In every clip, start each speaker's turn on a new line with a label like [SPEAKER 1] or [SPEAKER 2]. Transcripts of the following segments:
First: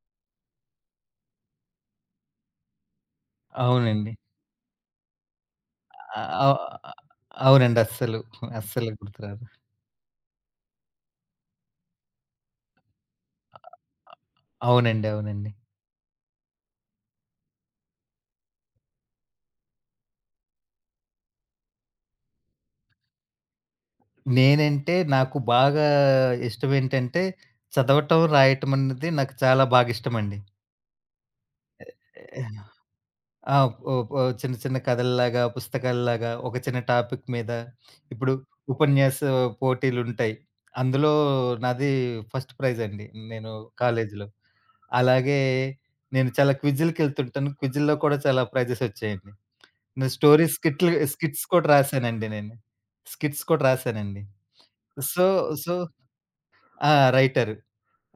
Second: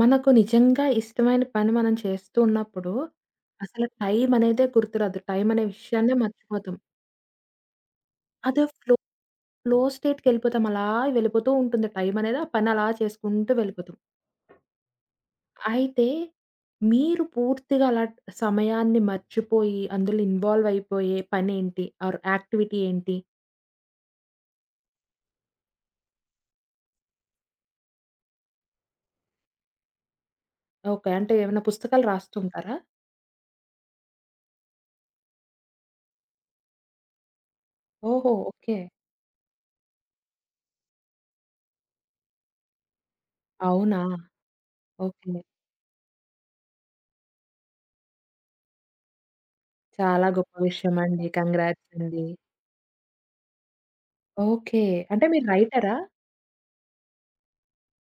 [SPEAKER 1] మనకు నిజంగా ఇష్టమైన పని మనం చేస్తూ ఉన్నప్పుడు, అసలు
[SPEAKER 2] అవునండి.
[SPEAKER 1] టైం అనేదే గుర్తురాదు. టైం అనే విషయాన్నే
[SPEAKER 2] ఆహ్, ఆహ్,
[SPEAKER 1] మర్చిపోతాం.
[SPEAKER 2] అవునండి. అస్సలు.
[SPEAKER 1] అదే
[SPEAKER 2] అస్సలు
[SPEAKER 1] ఫ్లో
[SPEAKER 2] గుర్తురాదు.
[SPEAKER 1] ఫ్లో స్టేట్‌కెళ్ళిపోతాం. అలా వెళ్ళిపోతూ ఉంటుంది టైం అనేది. ఆ పని అలా చేసుకుంటూ వెళ్ళిపోతాం.
[SPEAKER 2] అవునండి. అవునండి.
[SPEAKER 1] అయితే మీరు పూర్తిగా అలా సమయాన్ని మర్చిపోయి, అందులో ఇన్వాల్వ్ అయిపోయే పనేంటి? ఆర్ యాక్టివిటీ ఏంటి?
[SPEAKER 2] నేనంటే నాకు బాగా ఇష్టమేంటంటే, చదవటం, రాయటం అన్నది నాకు చాలా బాగా ఇష్టమండి.
[SPEAKER 1] ఓకే. అంటే ఏమైనా పుస్తకాలు రాస్తుంటారా?
[SPEAKER 2] ఆ! ఓ ఓ చిన్న చిన్న కథల్లాగా, పుస్తకాల్లాగా ఒక చిన్న టాపిక్ మీద
[SPEAKER 1] ఓహో!
[SPEAKER 2] ఇప్పుడు
[SPEAKER 1] ఓకే.
[SPEAKER 2] ఉపన్యాస పోటీలుంటాయి. అందులో నాది ఫస్ట్ ప్రైజ్ అండి. నేను
[SPEAKER 1] అవునా?
[SPEAKER 2] కాలేజీలో.
[SPEAKER 1] ఓకే.
[SPEAKER 2] అలాగే నేను చాలా క్విజులకెళ్తుంటాను. క్విజుల్లో కూడా చాలా ప్రైజెస్ వచ్చాయండి. నేను
[SPEAKER 1] చాలా
[SPEAKER 2] స్టోరీ
[SPEAKER 1] గొప్ప విషయమండి.
[SPEAKER 2] స్కిట్స్ కూడా
[SPEAKER 1] కంగ్రాట్స్ అండి.
[SPEAKER 2] రాసానండి నేను. స్కిట్స్ కూడా రాసానండి.
[SPEAKER 1] ఓకే.
[SPEAKER 2] సో,
[SPEAKER 1] అంటే మీరు
[SPEAKER 2] సో
[SPEAKER 1] రైటరా?
[SPEAKER 2] ఆ! రైటర్.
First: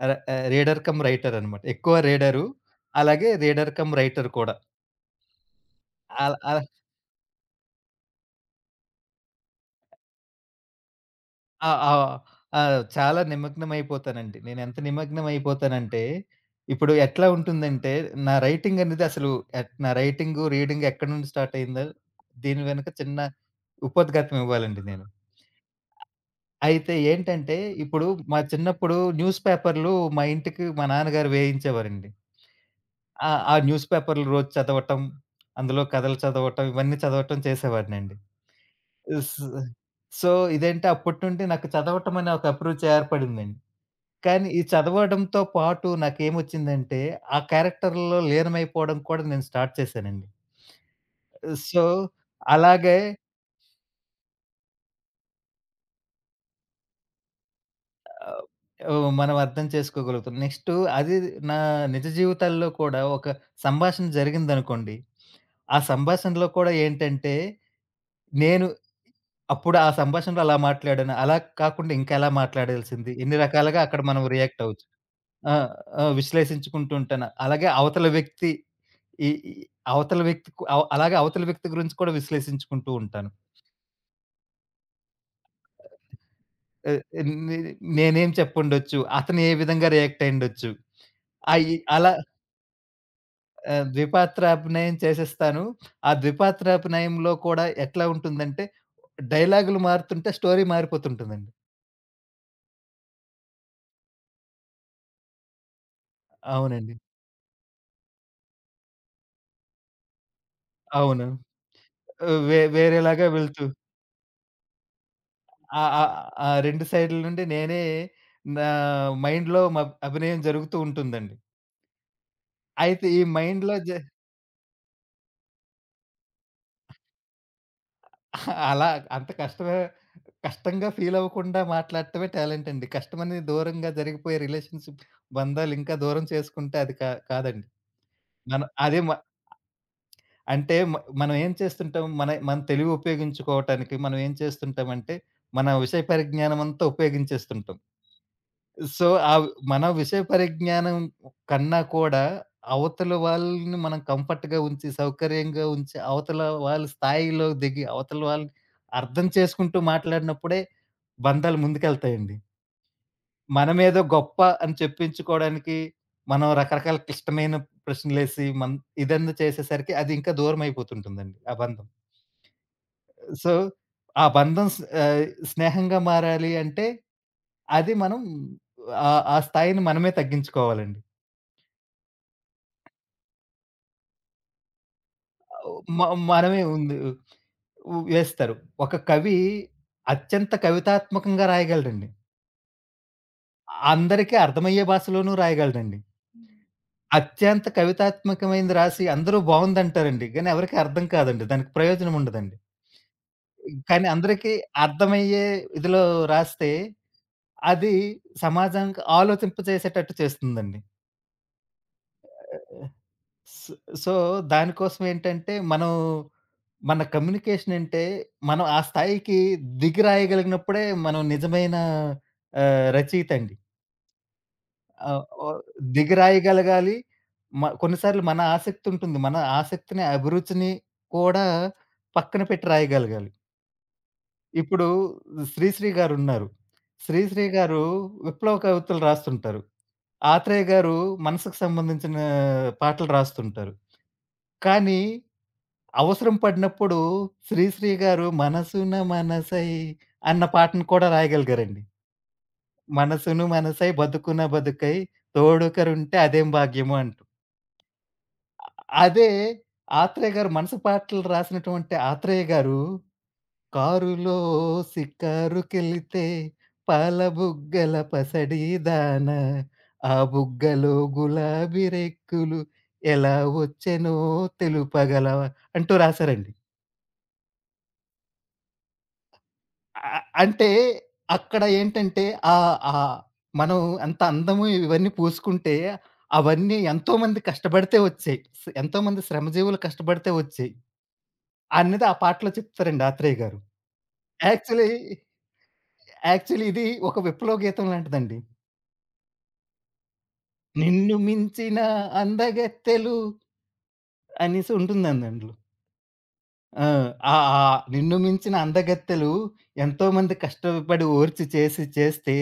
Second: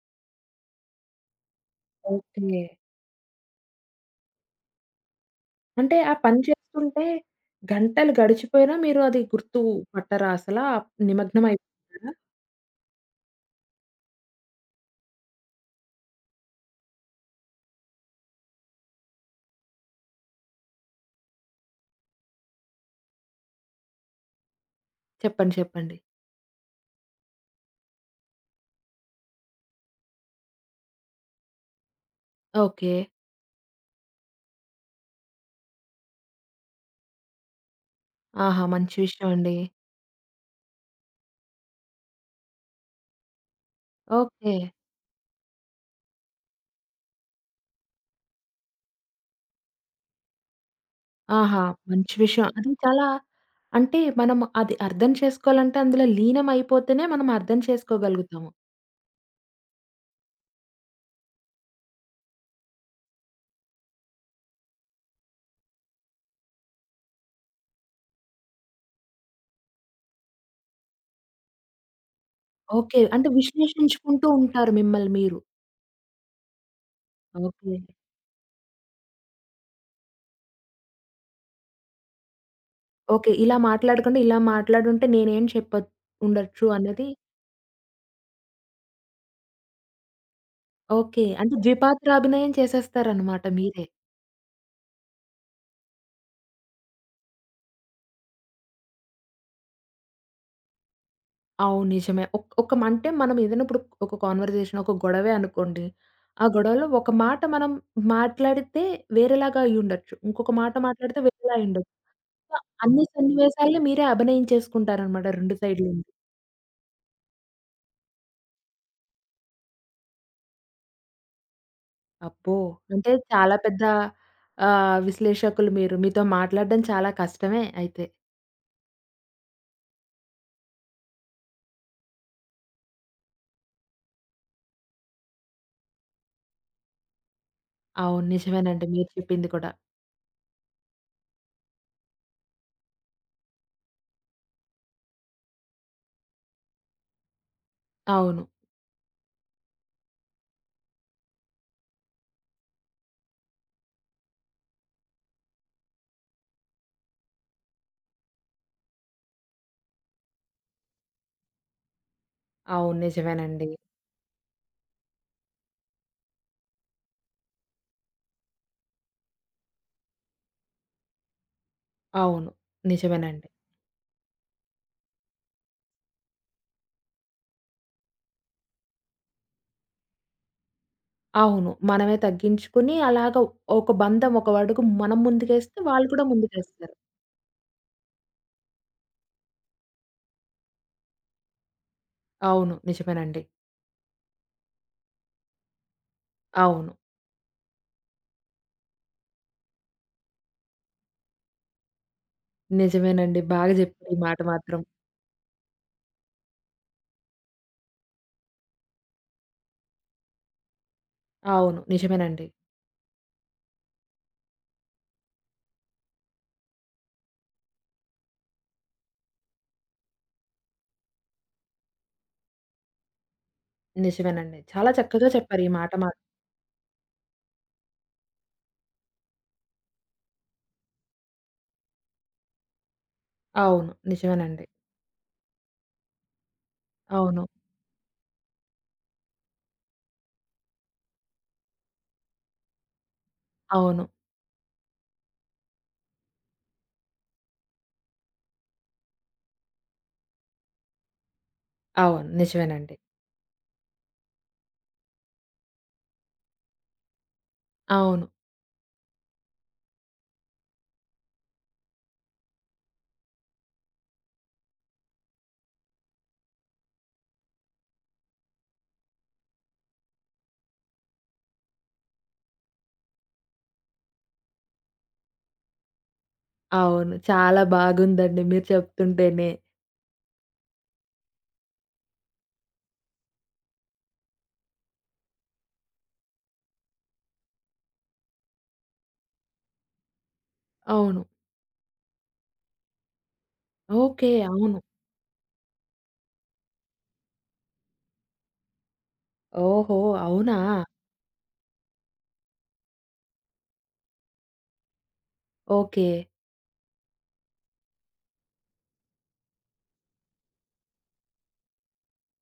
[SPEAKER 2] రీడర్ కమ్ రైటర్ అనమాట. ఎక్కువ రీడరు.
[SPEAKER 1] ఓకే.
[SPEAKER 2] అలాగే రీడర్ కమ్ రైటర్ కూడా.
[SPEAKER 1] అంటే ఆ
[SPEAKER 2] అల
[SPEAKER 1] పని
[SPEAKER 2] అల
[SPEAKER 1] చేస్తుంటే గంటలు గడిచిపోయినా మీరు అది గుర్తు పట్టరా అసలా? నిమగ్నం
[SPEAKER 2] ఆ! ఆ!
[SPEAKER 1] అయిపోతారా?
[SPEAKER 2] ఆ! చాలా నిమగ్నం అయిపోతానండి. నేనెంత నిమగ్నం అయిపోతానంటే, ఇప్పుడు ఎట్లా ఉంటుందంటే, నా రైటింగ్ అనేది అసలు నా రైటింగు, రీడింగ్ ఎక్కడి నుండి స్టార్ట్ అయిందో, దీని వెనక చిన్న ఉపద్ఘాతం ఇవ్వాలండి నేను.
[SPEAKER 1] చెప్పండి. చెప్పండి.
[SPEAKER 2] అయితే ఏంటంటే, ఇప్పుడు మా చిన్నప్పుడు న్యూస్ పేపర్‌లు మా ఇంటికి మా నాన్నగారు వేయించేవారండి.
[SPEAKER 1] ఓకే.
[SPEAKER 2] ఆ! ఆ న్యూస్ పేపర్‌లు రోజు చదవటం, అందులో కథలు చదవటం, ఇవన్నీ చదవటం చేసేవాడినండి.
[SPEAKER 1] ఆహా! మంచి విషయం
[SPEAKER 2] స్
[SPEAKER 1] అండి.
[SPEAKER 2] సో, ఇదేంటి అప్పటి నుండి నాకు చదవటం అనే ఒక అభిరుచి ఏర్పడిందండి. కానీ
[SPEAKER 1] ఓకే.
[SPEAKER 2] ఈ చదవడంతో పాటు నాకేమొచ్చిందంటే, ఆ క్యారెక్టర్‌లో లీనమైపోవడం కూడా నేను స్టార్ట్ చేశానండి.
[SPEAKER 1] ఆహా!
[SPEAKER 2] సో,
[SPEAKER 1] మంచి విషయం. అది
[SPEAKER 2] అలాగే
[SPEAKER 1] చాలా అంటే మనం అది అర్థం చేసుకోవాలంటే అందులో లీనం అయిపోతేనే మనం అర్థం
[SPEAKER 2] ఆహ్,
[SPEAKER 1] చేసుకోగలుగుతాము.
[SPEAKER 2] ఓహ్! మనం అర్థం చేసుకోగలుగుతాం. నెక్స్టు అది నా నిజ జీవితాల్లో కూడా ఒక సంభాషణ జరిగిందనుకోండి. ఆ సంభాషణలో కూడా ఏంటంటే, నేను అప్పుడు ఆ సంభాషణలో అలా మాట్లాడాను. అలా కాకుండా ఇంకా ఎలా
[SPEAKER 1] ఓకే.
[SPEAKER 2] మాట్లాడాల్సింది?
[SPEAKER 1] అంటే
[SPEAKER 2] ఎన్ని రకాలుగా అక్కడ మనం
[SPEAKER 1] విశ్లేషించుకుంటూ
[SPEAKER 2] రియాక్ట్
[SPEAKER 1] ఉంటారు
[SPEAKER 2] అవ్వచ్చు.
[SPEAKER 1] మిమ్మల్ని మీరు.
[SPEAKER 2] ఆ! ఆ! విశ్లేషించుకుంటూ ఉంటాను. అలాగే
[SPEAKER 1] ఓకే.
[SPEAKER 2] అవతల వ్యక్తి ఈ ఈ అవతల వ్యక్తి కు అవ్ అలాగే అవతల వ్యక్తి గురించి కూడా విశ్లేషించుకుంటూ ఉంటాను.
[SPEAKER 1] ఓకే. ఇలా మాట్లాడకుండా ఇలా మాట్లాడుంటే నేనేం చెప్పొ ఉండొచ్చు
[SPEAKER 2] ఆహ్,
[SPEAKER 1] అన్నది
[SPEAKER 2] నే నేనేం చెప్పుండొచ్చు? అతను ఏ విధంగా రియాక్ట్ అయ్యుండొచ్చు?
[SPEAKER 1] ఓకే. అంటే
[SPEAKER 2] అయి అలా
[SPEAKER 1] ద్విపాత్రాభినయం చేసేస్తారనమాట మీరే.
[SPEAKER 2] ద్విపాత్రాభినయం చేసేస్తాను. ఆ ద్విపాత్రాభినయంలో కూడా ఎట్లా ఉంటుందంటే, డైలాగులు మారుతుంటే స్టోరీ మారిపోతుంటుందండి.
[SPEAKER 1] అవును. నిజమే. ఒక్ ఒక మ అంటే మనం ఏదైనా ఇప్పుడు ఒక కాన్వర్జేషన్, ఒక గొడవే అనుకోండి. ఆ గొడవలో
[SPEAKER 2] అవునండి.
[SPEAKER 1] ఒక మాట మనం మాట్లాడితే వేరేలాగా అయ్యుండొచ్చు. ఇంకొక మాట మాట్లాడితే
[SPEAKER 2] అవును.
[SPEAKER 1] వేరేలా అయ్యుండొచ్చు. సో, అన్ని
[SPEAKER 2] వేరేలాగా వెళ్తూ
[SPEAKER 1] సన్నివేశాల్ని మీరే అభినయించేసుకుంటారనమాట 2
[SPEAKER 2] ఆ
[SPEAKER 1] సైడ్‌ల
[SPEAKER 2] ఆ
[SPEAKER 1] నుండి.
[SPEAKER 2] ఆ 2 సైడ్‌ల నుండి నేనే నా మైండ్‌లో అభినయం జరుగుతూ ఉంటుందండి.
[SPEAKER 1] అబ్బో!
[SPEAKER 2] అయితే
[SPEAKER 1] అంటే
[SPEAKER 2] ఈ
[SPEAKER 1] చాలా
[SPEAKER 2] మైండ్‌లో
[SPEAKER 1] పెద్ద
[SPEAKER 2] జ
[SPEAKER 1] విశ్లేషకులు మీరు. మీతో మాట్లాడడం చాలా కష్టమే అయితే.
[SPEAKER 2] అలా అంత కష్టమే కష్టంగా ఫీల్ అవ్వకుండా మాట్లాడటమే టాలెంట్ అండి. కష్టమని దూరంగా జరిగిపోయే రిలేషన్‌షిప్ బంధాలు ఇంకా దూరం చేసుకుంటే అది కాదండి.
[SPEAKER 1] అవును.
[SPEAKER 2] మనం
[SPEAKER 1] నిజమేనండి.
[SPEAKER 2] అదే
[SPEAKER 1] మీరు
[SPEAKER 2] మ
[SPEAKER 1] చెప్పింది కూడా.
[SPEAKER 2] అంటే మ మనం ఏం చేస్తుంటాం? మన మన తెలివి ఉపయోగించుకోవటానికి మనం ఏం చేస్తుంటామంటే, మన విషయ పరిజ్ఞానం అంతా ఉపయోగించేస్తుంటాం.
[SPEAKER 1] అవును.
[SPEAKER 2] సో, ఆవ్ మన విషయ పరిజ్ఞానం కన్నా కూడా అవతల వాళ్ళని మనం కంఫర్ట్‌గా ఉంచి, సౌకర్యంగా ఉంచి, అవతల వాళ్ళ స్థాయిలో దిగి, అవతల వాళ్ళని అర్థం చేసుకుంటూ మాట్లాడినప్పుడే బంధాలు ముందుకెళ్తాయండి.
[SPEAKER 1] అవును. నిజమేనండి.
[SPEAKER 2] మనమేదో గొప్ప అని చెప్పించుకోవడానికి మనం రకరకాల క్లిష్టమైన ప్రశ్నలేసి, ఇదన్నా చేసేసరికి అది ఇంకా దూరమైపోతుంటుందండి ఆ బంధం.
[SPEAKER 1] అవును. నిజమేనండి.
[SPEAKER 2] సో, ఆ బంధం స్నేహంగా మారాలి అంటే, అది మనం ఆ స్థాయిని మనమే తగ్గించుకోవాలండి.
[SPEAKER 1] అవును. మనమే తగ్గించుకొని అలాగ ఒక బంధం ఒక అడుగు మనం ముందుకేస్తే
[SPEAKER 2] మ
[SPEAKER 1] వాళ్ళు కూడా
[SPEAKER 2] మనమే
[SPEAKER 1] ముందుకేస్తారు.
[SPEAKER 2] ఉంది ఉ వేస్తారు. ఒక కవి అత్యంత కవితాత్మకంగా రాయగలడండి.
[SPEAKER 1] అవును. నిజమేనండి.
[SPEAKER 2] అందరికీ అర్థమయ్యే భాషలోనూ రాయగలడండి.
[SPEAKER 1] అవును.
[SPEAKER 2] అత్యంత కవితాత్మకమైనది రాసి అందరూ బావుందంటారండి. కానీ ఎవరికీ అర్థం కాదండి. దానికి ప్రయోజనం ఉండదండి.
[SPEAKER 1] నిజమేనండి. బాగా
[SPEAKER 2] కానీ
[SPEAKER 1] జెప్పారు ఈ మాట
[SPEAKER 2] అందరికీ
[SPEAKER 1] మాత్రం.
[SPEAKER 2] అర్థమయ్యే ఇదిలో రాస్తే, అది సమాజానికి ఆలోచింపజేసేటట్టు చేస్తుందండి.
[SPEAKER 1] అవును. నిజమేనండి.
[SPEAKER 2] స్ సో, దానికోసమేంటంటే, మనం మన కమ్యూనికేషన్ అంటే, మనం ఆ స్థాయికి దిగిరాయగలిగినప్పుడే మనం నిజమైన రచయిత అండి.
[SPEAKER 1] నిజమేనండి. చాలా
[SPEAKER 2] ఆహ్,
[SPEAKER 1] చక్కగా
[SPEAKER 2] ఓహ్,
[SPEAKER 1] చెప్పారు ఈ మాట మా
[SPEAKER 2] దిగిరాయగలగాలి. కొన్నిసార్లు మన ఆసక్తి ఉంటుంది. మన ఆసక్తిని, అభిరుచిని కూడా పక్కన పెట్టి రాయగలగాలి.
[SPEAKER 1] అవును. నిజమేనండి.
[SPEAKER 2] ఇప్పుడు 'శ్రీశ్రీ' గారున్నారు.
[SPEAKER 1] అవును.
[SPEAKER 2] 'శ్రీశ్రీ' గారు విప్లవ కవితలు రాస్తుంటారు. 'ఆత్రేయ' గారు మనసుకు సంబంధించిన పాటలు రాస్తుంటారు.
[SPEAKER 1] అవును.
[SPEAKER 2] కానీ అవసరం పడినప్పుడు 'శ్రీశ్రీ' గారు 'మనసున మనసై' అన్న పాటను కూడా రాయగలిగారండి.
[SPEAKER 1] అవును. నిజమేనండి.
[SPEAKER 2] 'మనసును మనసై బతుకున బతుకై తోడుకరుంటే అదేం భాగ్యము' అంటూ.
[SPEAKER 1] అవును.
[SPEAKER 2] అదే 'ఆత్రేయ' గారు మనసు పాటలు రాసినటువంటి 'ఆత్రేయ' గారు 'కారులో సికారుకెళితే పాల బుగ్గల పసడీదాన ఆ బుగ్గలో గులాబీ రెక్కులు ఎలా వచ్చెనో తెలుపగలవా' అంటూ రాశారండి.
[SPEAKER 1] అవును. చాలా బాగుందండి మీరు చెప్తుంటేనే.
[SPEAKER 2] అంటే అక్కడ ఏంటంటే ఆహ్, ఆహ్, మనం అంత అందము ఇవన్నీ పూసుకుంటే అవన్నీ ఎంతోమంది కష్టపడితే వచ్చాయి. ఎంతోమంది శ్రమజీవులు కష్టపడితే వచ్చాయి.
[SPEAKER 1] అవును.
[SPEAKER 2] అనేది ఆ పాటలో చెప్తారండి ఆత్రేయ గారు.
[SPEAKER 1] ఓకే. అవును.
[SPEAKER 2] యాక్చువల్లీ, యాక్చువల్లీ ఇది ఒక విప్లవ గీతం లాంటిదండి.
[SPEAKER 1] ఓహో! అవునా!
[SPEAKER 2] నిన్ను మించిన అందగత్తెలు అనేసి ఉంటుందందండ్లో.
[SPEAKER 1] ఓకే.
[SPEAKER 2] ఆ! ఆ! ఆ! నిన్ను మించిన అందగత్తెలు ఎంతోమంది కష్టపడి ఓర్చి చేస్తే,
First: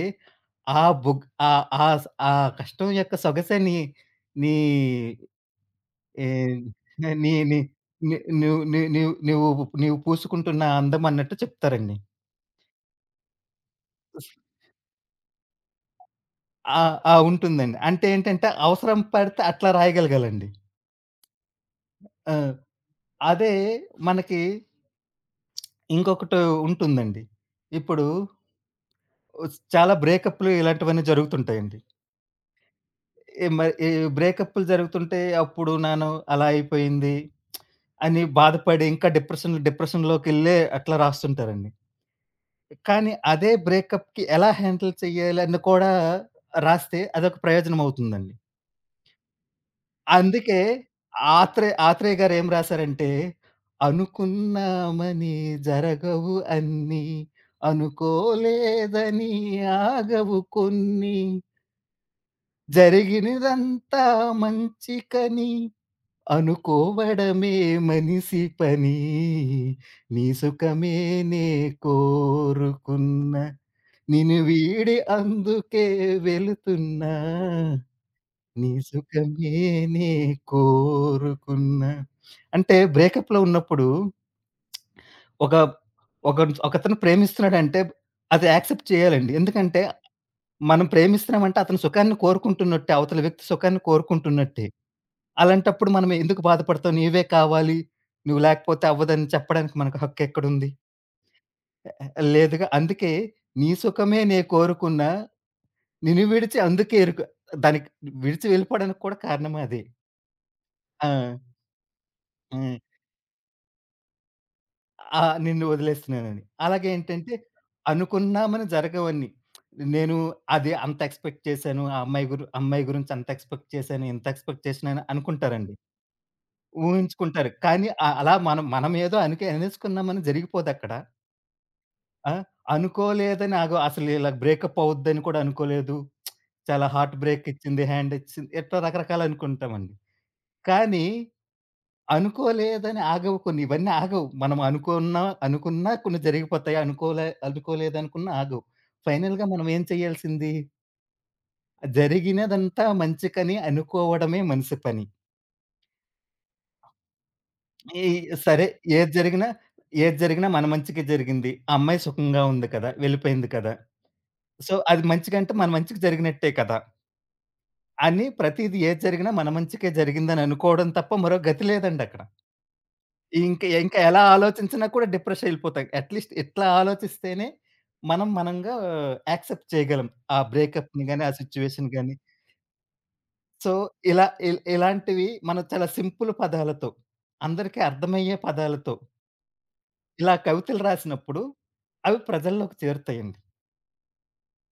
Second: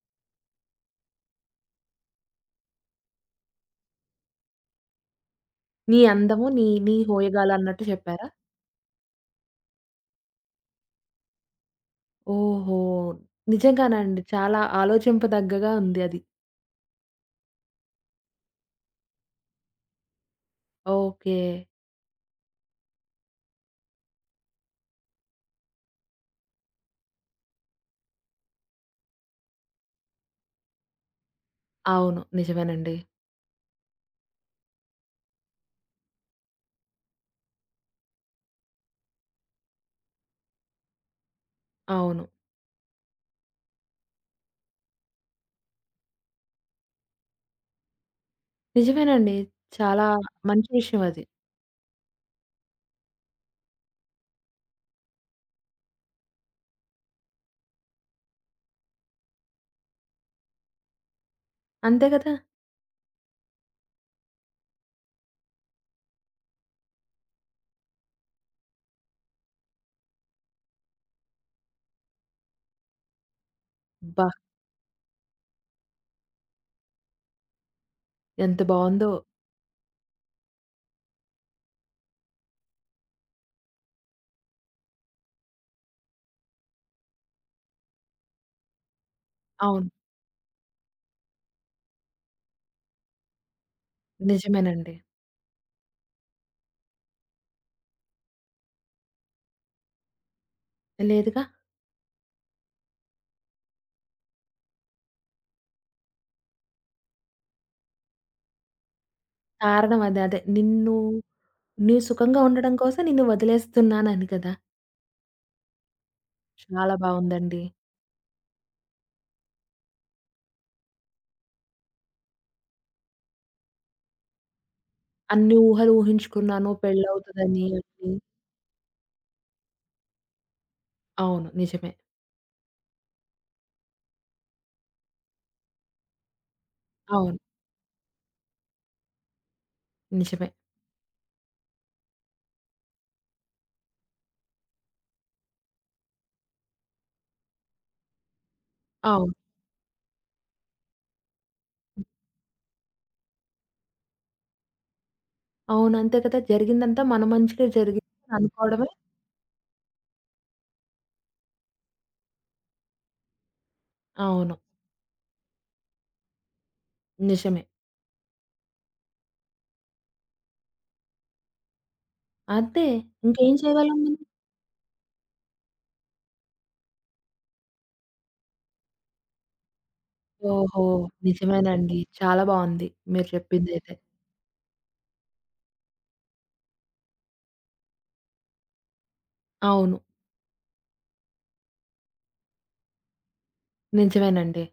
[SPEAKER 2] ఆ బొగ్ ఆ ఆ స్ ఆ కష్టం యొక్క సొగసే నీ నీ
[SPEAKER 1] నీ
[SPEAKER 2] ఏ
[SPEAKER 1] అందము నీ నీ
[SPEAKER 2] నీ
[SPEAKER 1] హోయగాలు
[SPEAKER 2] నీ
[SPEAKER 1] అన్నట్టు
[SPEAKER 2] ని
[SPEAKER 1] చెప్పారా?
[SPEAKER 2] నువ్వు ని నీవు నువ్వు నీవు పూసుకుంటున్న అందం అన్నట్టు చెప్తారండి.
[SPEAKER 1] ఓహో! నిజంగానండి. చాలా ఆలోచింపదగ్గగా ఉంది అది.
[SPEAKER 2] ఆ! ఆ! ఉంటుందండి. అంటే ఏంటంటే అవసరం పడితే అట్లా రాయగలగాలండి.
[SPEAKER 1] ఓకే.
[SPEAKER 2] ఆ! అదే మనకి ఇంకొకటి ఉంటుందండి. ఇప్పుడు చాలా బ్రేకప్‌లు ఇలాంటివన్నీ జరుగుతుంటాయండి.
[SPEAKER 1] అవును. నిజమేనండి.
[SPEAKER 2] మరి ఈ బ్రేకప్పులు జరుగుతుంటే అప్పుడు నేను అలా అయిపోయింది అని బాధపడి ఇంకా డిప్రెషన్‌లోకెళ్ళే అట్లా రాస్తుంటారండి.
[SPEAKER 1] అవును.
[SPEAKER 2] కానీ అదే బ్రేకప్‌కి ఎలా హ్యాండిల్ చేయాలని కూడా రాస్తే అదొక ప్రయోజనం అవుతుందండి.
[SPEAKER 1] నిజమేనండి. చాలా
[SPEAKER 2] అందుకే
[SPEAKER 1] మంచి విషయం అది.
[SPEAKER 2] ఆత్రేయ గారు ఏం రాసారంటే, "అనుకున్నామని జరగవు అన్నీ, అనుకోలేదని ఆగవు కొన్ని,
[SPEAKER 1] అంతే కదా!
[SPEAKER 2] జరిగినదంతా మంచికని." అనుకోవడమే మనిషి పని. నీ సుఖమే నే కోరుకున్న.
[SPEAKER 1] అబ్బా!
[SPEAKER 2] నిన్ను వీడి అందుకే వెళుతున్నా.
[SPEAKER 1] ఎంత
[SPEAKER 2] నీ
[SPEAKER 1] బావుందో.
[SPEAKER 2] సుఖమే నే కోరుకున్న. అంటే బ్రేకప్‌లో ఉన్నప్పుడు ఒక ఒకన్ ఒకతను ప్రేమిస్తున్నాడంటే అది యాక్సెప్ట్ చేయాలండి. ఎందుకంటే
[SPEAKER 1] అవును.
[SPEAKER 2] మనం ప్రేమిస్తున్నామంటే అతని సుఖాన్ని కోరుకుంటున్నట్టే. అవతల వ్యక్తి సుఖాన్ని కోరుకుంటున్నట్టే.
[SPEAKER 1] నిజమేనండి.
[SPEAKER 2] అలాంటప్పుడు మనం ఎందుకు బాధపడతావు? నీవే కావాలి. నువ్వు లేకపోతే అవ్వదని చెప్పడానికి మనకు హక్కెక్కడుంది?
[SPEAKER 1] లేదుగా!
[SPEAKER 2] లేదుగా. అందుకే నీ సుఖమే నే కోరుకున్నా నిన్ను విడిచి అందుకే ఇరుకు దానికి విడిచి వెళ్ళిపోవడానికి కూడా కారణం అదే.
[SPEAKER 1] కారణం అదే. అదే. నిన్ను
[SPEAKER 2] ఆ!
[SPEAKER 1] నీవు సుఖంగా ఉండడం
[SPEAKER 2] హ్మ్.
[SPEAKER 1] కోసం నిన్ను వదిలేస్తున్నానని కదా!
[SPEAKER 2] ఆ! నిన్ను వదిలేస్తున్నానని. అలాగే
[SPEAKER 1] చాలా
[SPEAKER 2] ఏంటంటే
[SPEAKER 1] బావుందండి.
[SPEAKER 2] అనుకున్నామని జరగవన్నీ. నేను అది అంత ఎక్స్‌పెక్ట్ చేశాను. ఆ అమ్మాయి అమ్మాయి గురించి అంత ఎక్స్‌పెక్ట్ చేశాను. ఇంత ఎక్స్‌పెక్ట్ చేసినాను
[SPEAKER 1] అన్ని
[SPEAKER 2] అనుకుంటారండి.
[SPEAKER 1] ఊహలు ఊహించుకున్నాను
[SPEAKER 2] ఊహించుకుంటారు.
[SPEAKER 1] పెళ్ళవుతదని
[SPEAKER 2] కానీ
[SPEAKER 1] అని.
[SPEAKER 2] అలా మనం మనమేదో అనేసుకున్నామని జరిగిపోదక్కడ.
[SPEAKER 1] అవును. నిజమే.
[SPEAKER 2] ఆ! అనుకోలేదని నాకు అసలు ఇలా బ్రేకప్ అవుద్దని కూడా అనుకోలేదు. చాలా హార్ట్
[SPEAKER 1] అవును.
[SPEAKER 2] బ్రేక్ ఇచ్చింది, హ్యాండ్ ఇచ్చింది. ఇట్లా రకరకాలు అనుకుంటామండి.
[SPEAKER 1] నిజమే.
[SPEAKER 2] కానీ అనుకోలేదని ఆగవు కొన్ని. ఇవన్నీ ఆగవు. మనం అనుకున్నా అనుకున్నా కొన్ని జరిగిపోతాయి. అనుకోలేదనుకున్నా ఆగవు.
[SPEAKER 1] అవును.
[SPEAKER 2] ఫైనల్‌గా మనం ఏం చేయాల్సింది? జరిగినదంతా మంచికని అనుకోవడమే మనిషి పని.
[SPEAKER 1] అవును. అంతే కదా! జరిగిందంతా మన మంచికే
[SPEAKER 2] ఈ
[SPEAKER 1] జరిగిందని
[SPEAKER 2] సరే
[SPEAKER 1] అనుకోవడమే
[SPEAKER 2] ఏది జరిగినా ఏది జరిగినా మన మంచికే జరిగింది. ఆ అమ్మాయి సుఖంగా ఉంది కదా! వెళ్ళిపోయింది కదా!
[SPEAKER 1] అవును.
[SPEAKER 2] సో, అది మంచిగంటే మన మంచికి జరిగినట్టే కదా!
[SPEAKER 1] నిజమే.
[SPEAKER 2] అని ప్రతీది ఏది జరిగినా మన మంచికే జరిగిందని అనుకోవడం తప్ప మరో గతి లేదండక్కడ.
[SPEAKER 1] అదే. ఇంకేం చేయగలం
[SPEAKER 2] ఇంకా
[SPEAKER 1] మనం?
[SPEAKER 2] ఎలా ఆలోచించినా కూడా డిప్రెషన్ ఎళ్ళిపోతాం. అట్‌లీస్ట్ ఇట్లా ఆలోచిస్తేనే మనం మనంగా యాక్సెప్ట్ చేయగలం. ఆ
[SPEAKER 1] ఓహో!
[SPEAKER 2] బ్రేకప్‌ని గాని, ఆ సిట్యుయేషన్
[SPEAKER 1] నిజమేనండి.
[SPEAKER 2] గాని.
[SPEAKER 1] చాలా బావుంది మీరు
[SPEAKER 2] సో,
[SPEAKER 1] చెప్పిందైతే.
[SPEAKER 2] ఇలాంటివి మనం చాలా సింపుల్ పదాలతో, అందరికీ అర్థమయ్యే పదాలతో
[SPEAKER 1] అవును.
[SPEAKER 2] ఇలా కవితలు రాసినప్పుడు అవి ప్రజల్లోకి చేరుతాయండి.
[SPEAKER 1] నిజమేనండి.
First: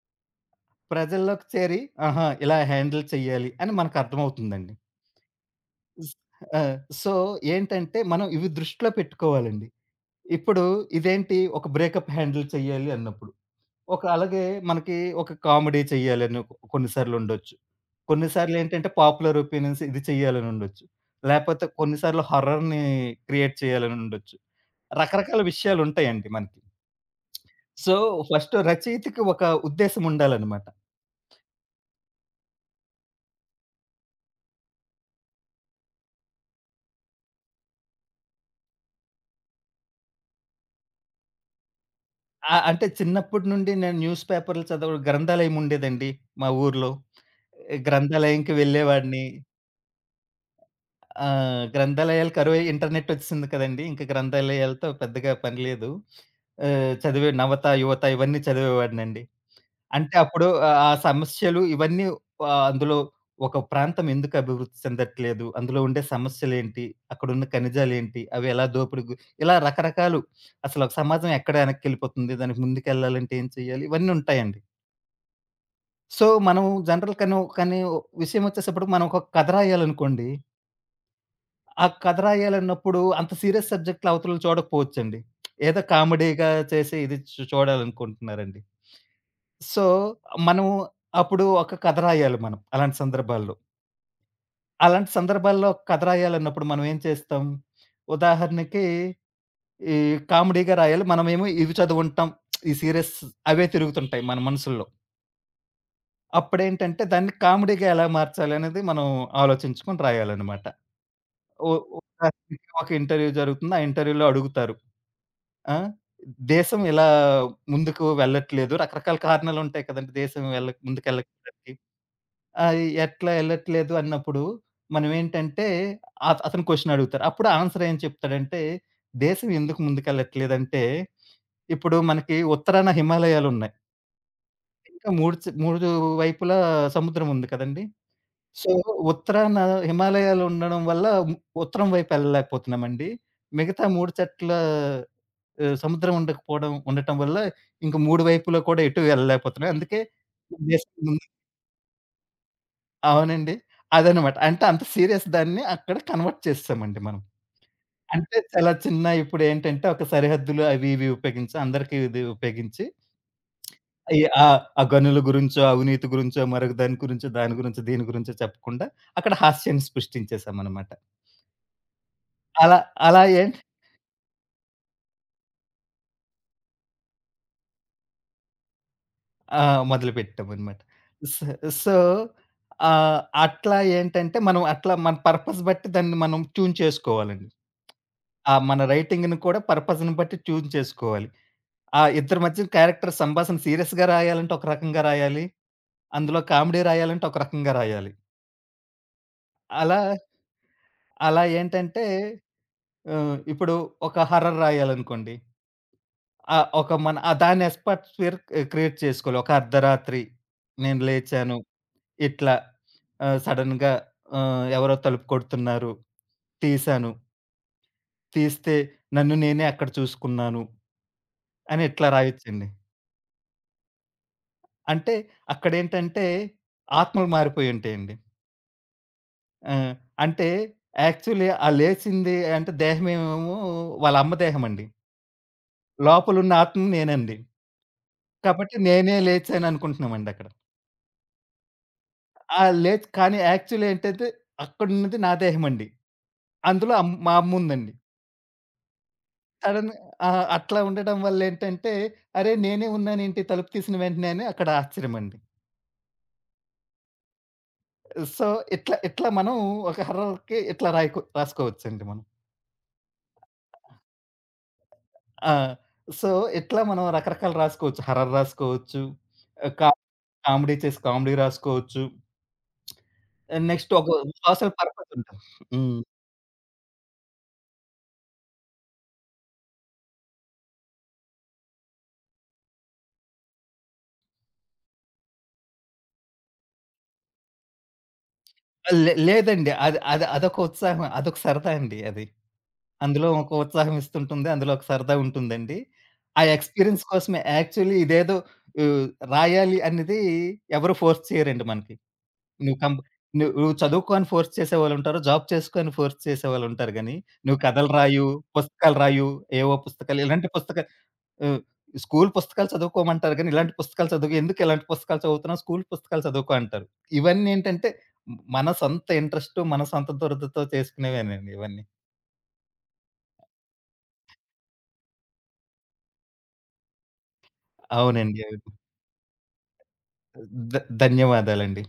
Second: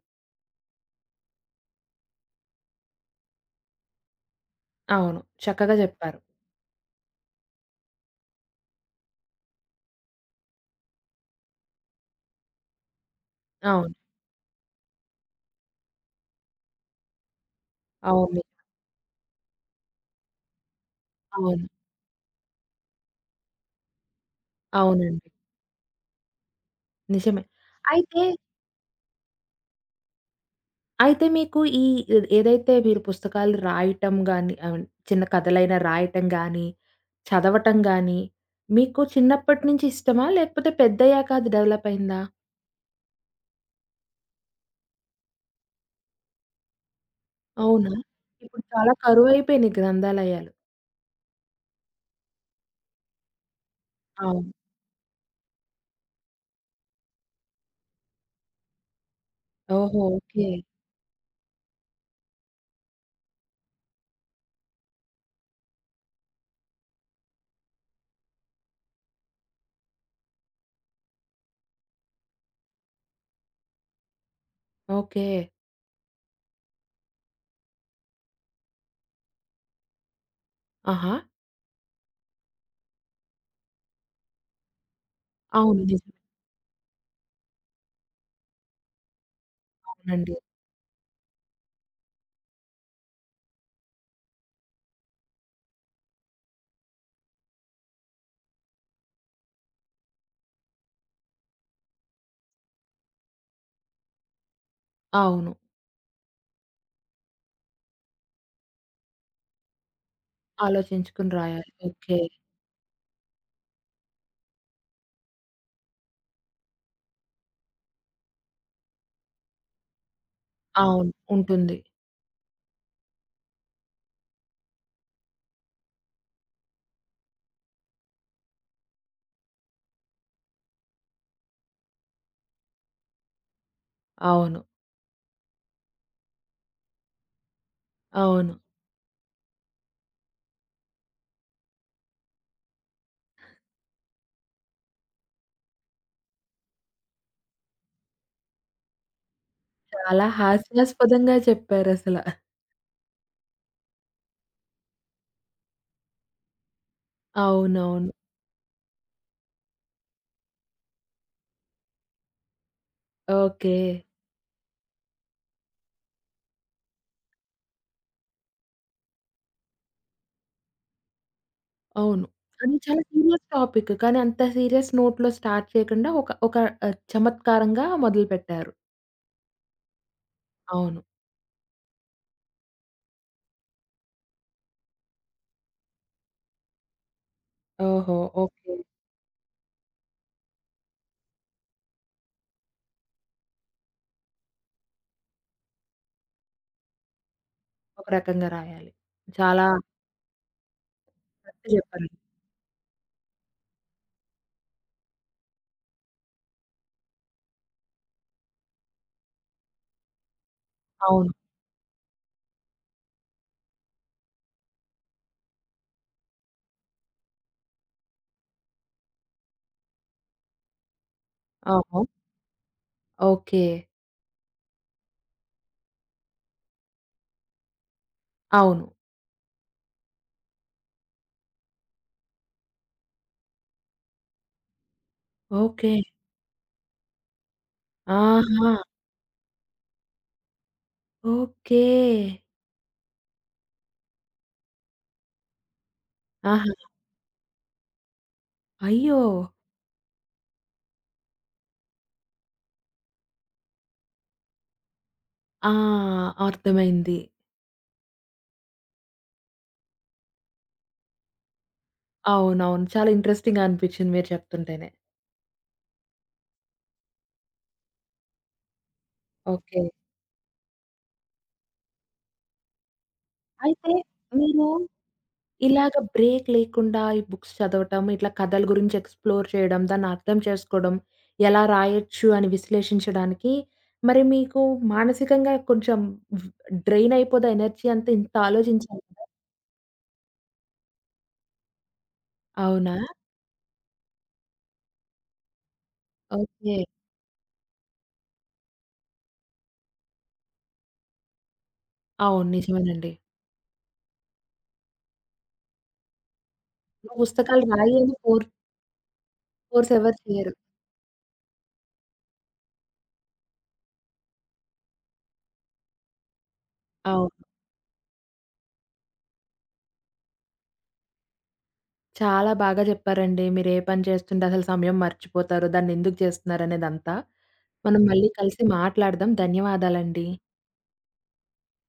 [SPEAKER 2] ప్రజల్లోకి చేరి ఆహా! ఇలా హ్యాండిల్ చేయాలి అని మనకు అర్థమవుతుందండి.
[SPEAKER 1] అవును. చక్కగా
[SPEAKER 2] స్
[SPEAKER 1] చెప్పారు.
[SPEAKER 2] ఆ! సో, ఏంటంటే మనం ఇవి దృష్టిలో పెట్టుకోవాలండి. ఇప్పుడు ఇదేంటి ఒక బ్రేకప్ హ్యాండిల్ చేయాలి అన్నప్పుడు.
[SPEAKER 1] అవును.
[SPEAKER 2] ఒక అలాగే మనకి ఒక కామెడీ చేయాలని కొన్ని సార్లుండొచ్చు. కొన్ని
[SPEAKER 1] అవును.
[SPEAKER 2] సార్లేంటంటే పాపులర్ ఒపీనియన్స్ ఇది చేయాలనుండొచ్చు.
[SPEAKER 1] అవును.
[SPEAKER 2] లేపోతే కొన్ని సార్లు హారర్‌ని క్రియేట్ చేయాలనుండొచ్చు.
[SPEAKER 1] అవునండి.
[SPEAKER 2] రకరకాల విషయాలుంటాయండి మనకి.
[SPEAKER 1] నిజమే.
[SPEAKER 2] సో,
[SPEAKER 1] అయితే,
[SPEAKER 2] ఫస్ట్ రచయితకి ఒక ఉద్దేశ్యం ఉండాలనమాట.
[SPEAKER 1] అయితే మీకు ఈ ఏదైతే మీరు పుస్తకాలు రాయటం గాని ఐ మీన్ చిన్న కథలైనా రాయటం గాని, చదవటం గాని మీకు చిన్నప్పటి నుంచి ఇష్టమా? లేకపోతే పెద్దయ్యాక అది డెవలప్ అయిందా?
[SPEAKER 2] ఆ! అంటే చిన్నప్పటి నుండి నేను న్యూస్ పేపర్‌లు గ్రంథాలయం ఉండేదండి మా ఊర్లో.
[SPEAKER 1] అవునా?
[SPEAKER 2] గ్రంథాలయంకి
[SPEAKER 1] ఇప్పుడు చాలా
[SPEAKER 2] వెళ్ళేవాడిని.
[SPEAKER 1] కరువైపోయినియి గ్రంథాలయాలు.
[SPEAKER 2] ఆ! గ్రంథాలయాలు కరువయ్యి ఇంటర్నెట్ ఒచ్చేసింది కదండీ! ఇంక
[SPEAKER 1] అవును.
[SPEAKER 2] గ్రంథాలయాలతో పెద్దగా పని లేదు. చదివే నవత, యువత ఇవన్నీ చదివేవాడినండి.
[SPEAKER 1] ఓహో!
[SPEAKER 2] అంటే
[SPEAKER 1] ఓకే.
[SPEAKER 2] అప్పుడు ఆ సమస్యలు ఇవన్నీ అందులో ఒక ప్రాంతం ఎందుకు అభివృద్ధి చెందట్లేదు? అందులో ఉండే సమస్యలేంటి? అక్కడున్న ఖనిజాలేంటి? అవి ఎలా దోపిడి గు ఇలా రకరకాలు అసలు ఒక సమాజం ఎక్కడ వెనక్కెళ్ళిపోతుంది? దానికి ముందుకెళ్ళాలంటే ఏం చేయాలి? ఇవన్నీ ఉంటాయండి.
[SPEAKER 1] ఓకే.
[SPEAKER 2] సో, మనం జనరల్ కానీ విషయం ఒచ్చేసేప్పటికి మనం ఒక కథ రాయాలనుకోండి
[SPEAKER 1] ఆహా!
[SPEAKER 2] ఆ కథ రాయాలన్నప్పుడు అంత సీరియస్ సబ్జెక్ట్‌లు అవతలోళ్ళు చూడకపోవచ్చండి.
[SPEAKER 1] అవును.
[SPEAKER 2] ఏదో
[SPEAKER 1] నిజమే.
[SPEAKER 2] కామెడీగా చేసి ఇది చూడాలనుకుంటున్నారండి. సో,
[SPEAKER 1] అవునండి.
[SPEAKER 2] మనం అప్పుడు ఒక కథ రాయాలి మనం అలాంటి సందర్భాల్లో. అలాంటి సందర్భాల్లో ఒక కథ రాయాలన్నప్పుడు మనం ఏం చేస్తాం? ఉదాహరణకి ఈ కామెడీగా రాయాలి. మనమేమో ఇవి చదువుంటాం. ఈ సీరియస్ అవే తిరుగుతుంటాయి మన మనసుల్లో.
[SPEAKER 1] అవును.
[SPEAKER 2] అప్పుడేంటంటే దాన్ని కామెడీగా ఎలా మార్చాలి అనేది మనం ఆలోచించుకొని రాయాలన్నమాట.
[SPEAKER 1] ఆలోచించుకొని రాయాలి.
[SPEAKER 2] ఉ
[SPEAKER 1] ఓకే.
[SPEAKER 2] ఉదాహరణకి ఒక ఇంటర్వ్యూ జరుగుతుంది. ఆ ఇంటర్వ్యూలో అడుగుతారు. ఆ! దేశం ఇలా ముందుకు వెళ్ళట్లేదు. రకరకాల కారణాలుంటాయి కదండీ! దేశం
[SPEAKER 1] అవును.
[SPEAKER 2] ముందుకెళ్ళకపోవడానికి.
[SPEAKER 1] ఉంటుంది.
[SPEAKER 2] ఆహ్, ఎట్లా ఎళ్ళట్లేదు అన్నప్పుడు మనమేంటంటే అతను క్వెషన్ అడుగుతారు. అప్పుడు ఆన్సర్ ఏం చెప్తాడంటే, దేశం ఎందుకు ముందుకెళ్ళట్లేదంటే, ఇప్పుడు మనకి ఉత్తరాన హిమాలయాలున్నాయి.
[SPEAKER 1] అవును.
[SPEAKER 2] ఇంకా మూడు 3 వైపులా సముద్రం ఉంది కదండీ!
[SPEAKER 1] అవును.
[SPEAKER 2] సో, ఉత్తరాన హిమాలయాలుండడం వల్ల ఉత్తరం వైపు వెళ్ళలేకపోతున్నామండి. మిగతా 3 సముద్రం ఉండటం వల్ల ఇంక మూడు వైపులా కూడా ఎటు వెళ్ళలేకపోతున్నాం. అందుకే
[SPEAKER 1] చాలా
[SPEAKER 2] దేశం ముందు
[SPEAKER 1] హాస్యాస్పదంగా చెప్పారసల.
[SPEAKER 2] అవునండి. అదనమాట. అంటే అంత సీరియస్ దాన్ని అక్కడ కన్వర్ట్ చేసేసామండి మనం.
[SPEAKER 1] అవునవును.
[SPEAKER 2] అంటే చాలా చిన్న ఇప్పుడేంటంటే ఒక సరిహద్దులు అవి ఇవి ఉపయోగించి అందరికీ ఇది ఉపయోగించి
[SPEAKER 1] ఓకే.
[SPEAKER 2] ఆ గనుల గురించో, అవినీతి గురించో, మరొక దాని గురించో, దాని గురించో, దీని గురించో చెప్పకుండా అక్కడ హాస్యాన్ని సృష్టించేసామనమాట.
[SPEAKER 1] అవును. అది
[SPEAKER 2] అలా
[SPEAKER 1] చాలా
[SPEAKER 2] అలా
[SPEAKER 1] సీరియస్
[SPEAKER 2] ఏం
[SPEAKER 1] టాపిక్. కానీ అంత సీరియస్ నోట్‌లో స్టార్ట్ చేయకుండా ఒక ఒక చమత్కారంగా మొదలుపెట్టారు.
[SPEAKER 2] ఆ! మొదలుపెట్టామనమాట.
[SPEAKER 1] అవును.
[SPEAKER 2] సో సో, అట్లా ఏంటంటే మనం అట్లా మన పర్పస్ బట్టి దాన్ని మనం ట్యూన్ చేసుకోవాలండి.
[SPEAKER 1] ఓహో!
[SPEAKER 2] ఆ!
[SPEAKER 1] ఓకే.
[SPEAKER 2] మన రైటింగ్‌ని కూడా పర్పస్‌ని బట్టి ట్యూన్ చేసుకోవాలి. ఆ ఇద్దరి మధ్య క్యారెక్టర్ సంభాషణ సీరియస్‌గా రాయాలంటే ఒక రకంగా రాయాలి. అందులో కామెడీ రాయాలంటే ఒక రకంగా
[SPEAKER 1] ఒక
[SPEAKER 2] రాయాలి.
[SPEAKER 1] రకంగా రాయాలి. చాలా
[SPEAKER 2] అలా అలా
[SPEAKER 1] కరెక్ట్
[SPEAKER 2] ఏంటంటే
[SPEAKER 1] చెప్పారు.
[SPEAKER 2] ఆహ్, ఇప్పుడు ఒక హారర్ రాయాలనుకోండి. ఆ! ఒక మన ఆ దాని అట్మాస్ఫియర్ క్రియేట్ చేసుకోవాలి. ఒక అర్ధరాత్రి నేను
[SPEAKER 1] అవును.
[SPEAKER 2] లేచాను ఇట్లా సడెన్‌గా ఎవరో తలుపు కొడుతున్నారు. తీశాను. తీస్తే నన్ను నేనే అక్కడ చూసుకున్నాను అని
[SPEAKER 1] అవును.
[SPEAKER 2] ఇట్లా రాయొచ్చండి.
[SPEAKER 1] ఓకే.
[SPEAKER 2] అంటే అక్కడేంటంటే ఆత్మలు మారిపోయి ఉంటాయండి.
[SPEAKER 1] అవును.
[SPEAKER 2] ఆ! అంటే యాక్చువల్లీ ఆ లేచింది అంటే దేహమేమో వాళ్ళ అమ్మ దేహమండి.
[SPEAKER 1] ఓకే.
[SPEAKER 2] లోపలున్న ఆత్మ నేనండి.
[SPEAKER 1] ఆహా!
[SPEAKER 2] కాబట్టి నేనే లేచాననుకుంటున్నామండి అక్కడ.
[SPEAKER 1] ఓకే.
[SPEAKER 2] ఆ! లేచి కానీ యాక్చువల్లీ ఏంటంటే అక్కడున్నది నా దేహమండి.
[SPEAKER 1] ఆహా!
[SPEAKER 2] అందులో మా అమ్ముందండి.
[SPEAKER 1] అయ్యో!
[SPEAKER 2] సడెన్‌గా ఆ! అట్లా ఉండడం వల్లేంటంటే, అరే! నేనే ఉన్నానేంటి తలుపు తీసిన వెంటనే అని అక్కడ ఆశ్చర్యమండి.
[SPEAKER 1] ఆ! అర్థమైంది.
[SPEAKER 2] సో, ఇట్లా ఇట్లా మనం ఒక హర్రర్‌కి ఇట్లా రాసుకోవచ్చండి మనం.
[SPEAKER 1] అవునవును. చాలా ఇంట్రెస్టింగ్‌గా అనిపించింది మీరు చెప్తుంటేనే.
[SPEAKER 2] ఆ! సో, ఇట్లా మనం రకరకాలు రాసుకోవచ్చు. హర్రర్ రాసుకోవచ్చు. ఆహ్,
[SPEAKER 1] ఓకే.
[SPEAKER 2] కా కామెడీ చేసి కామెడీ రాసుకోవచ్చు.
[SPEAKER 1] అయితే
[SPEAKER 2] నెక్స్ట్ ఒక
[SPEAKER 1] మీరు
[SPEAKER 2] సోషల్ పర్పస్ ఉంటుంది.
[SPEAKER 1] ఇలాగ
[SPEAKER 2] హ్మ్.
[SPEAKER 1] బ్రేక్ లేకుండా ఈ బుక్స్ చదవటం, ఇట్లా కథల గురించి ఎక్స్‌ప్లోర్ చేయడం, దాన్ని అర్థం చేసుకోవడం, ఎలా రాయొచ్చు అని విశ్లేషించడానికి మరి మీకు మానసికంగా కొంచెం వ్ డ్రైన్ అయిపోదా ఎనర్జీ అంతా ఇంత ఆలోచించాలి కదా!
[SPEAKER 2] లేదండి. అది అది అదొక ఉత్సాహం. అదొక సరదా అండి అది.
[SPEAKER 1] అవునా?
[SPEAKER 2] అందులో ఒక ఉత్సాహం ఇస్తుంటుంది. అందులో ఒక సరదా ఉంటుందండి. ఆ
[SPEAKER 1] ఓకే.
[SPEAKER 2] ఎక్స్‌పీరియన్స్ కోసమే యాక్చువల్లీ ఇదేదో ఆహ్, రాయాలి అనేది ఎవరు ఫోర్స్ చేయరండి మనకి.
[SPEAKER 1] అవును.
[SPEAKER 2] నువ్వు కంప్
[SPEAKER 1] నిజమేనండి.
[SPEAKER 2] నువ్వు చదువుకో అని ఫోర్స్ చేసేవాళ్ళుంటారు. జాబ్ చేసుకో అని ఫోర్స్ చేసేవాళ్ళుంటారు గానీ, నువ్వు
[SPEAKER 1] పుస్తకాలు
[SPEAKER 2] కథలు
[SPEAKER 1] రాయి అని
[SPEAKER 2] రాయు,
[SPEAKER 1] ఫోర్స్
[SPEAKER 2] పుస్తకాలు రాయు, ఏవో
[SPEAKER 1] ఫోర్స్ ఎవరు
[SPEAKER 2] పుస్తకాలు ఇలాంటి
[SPEAKER 1] చేయరు.
[SPEAKER 2] పుస్తక ఆహ్, స్కూల్ పుస్తకాలు చదువుకోమంటారు గానీ, ఇలాంటి పుస్తకాలు చదువుకో ఎందుకు ఇలాంటి పుస్తకాలు చదువుతున్నావు? స్కూల్ పుస్తకాలు చదువుకో అంటారు.
[SPEAKER 1] అవును.
[SPEAKER 2] ఇవన్నీ ఏంటంటే, మన సొంత ఇంట్రెస్టు, మన సొంత దురదతో చేసుకునేవేనండి ఇవన్నీ.
[SPEAKER 1] చాలా బాగా చెప్పారండి. మీరు ఏ పని చేస్తుంటే అసలు సమయం మర్చిపోతారో, దాన్నెందుకు చేస్తున్నారనేదంతా. మనం మళ్ళీ
[SPEAKER 2] అవునండి.
[SPEAKER 1] కలిసి
[SPEAKER 2] అవును.
[SPEAKER 1] మాట్లాడదాం. ధన్యవాదాలండి.
[SPEAKER 2] ధన్యవాదాలండి.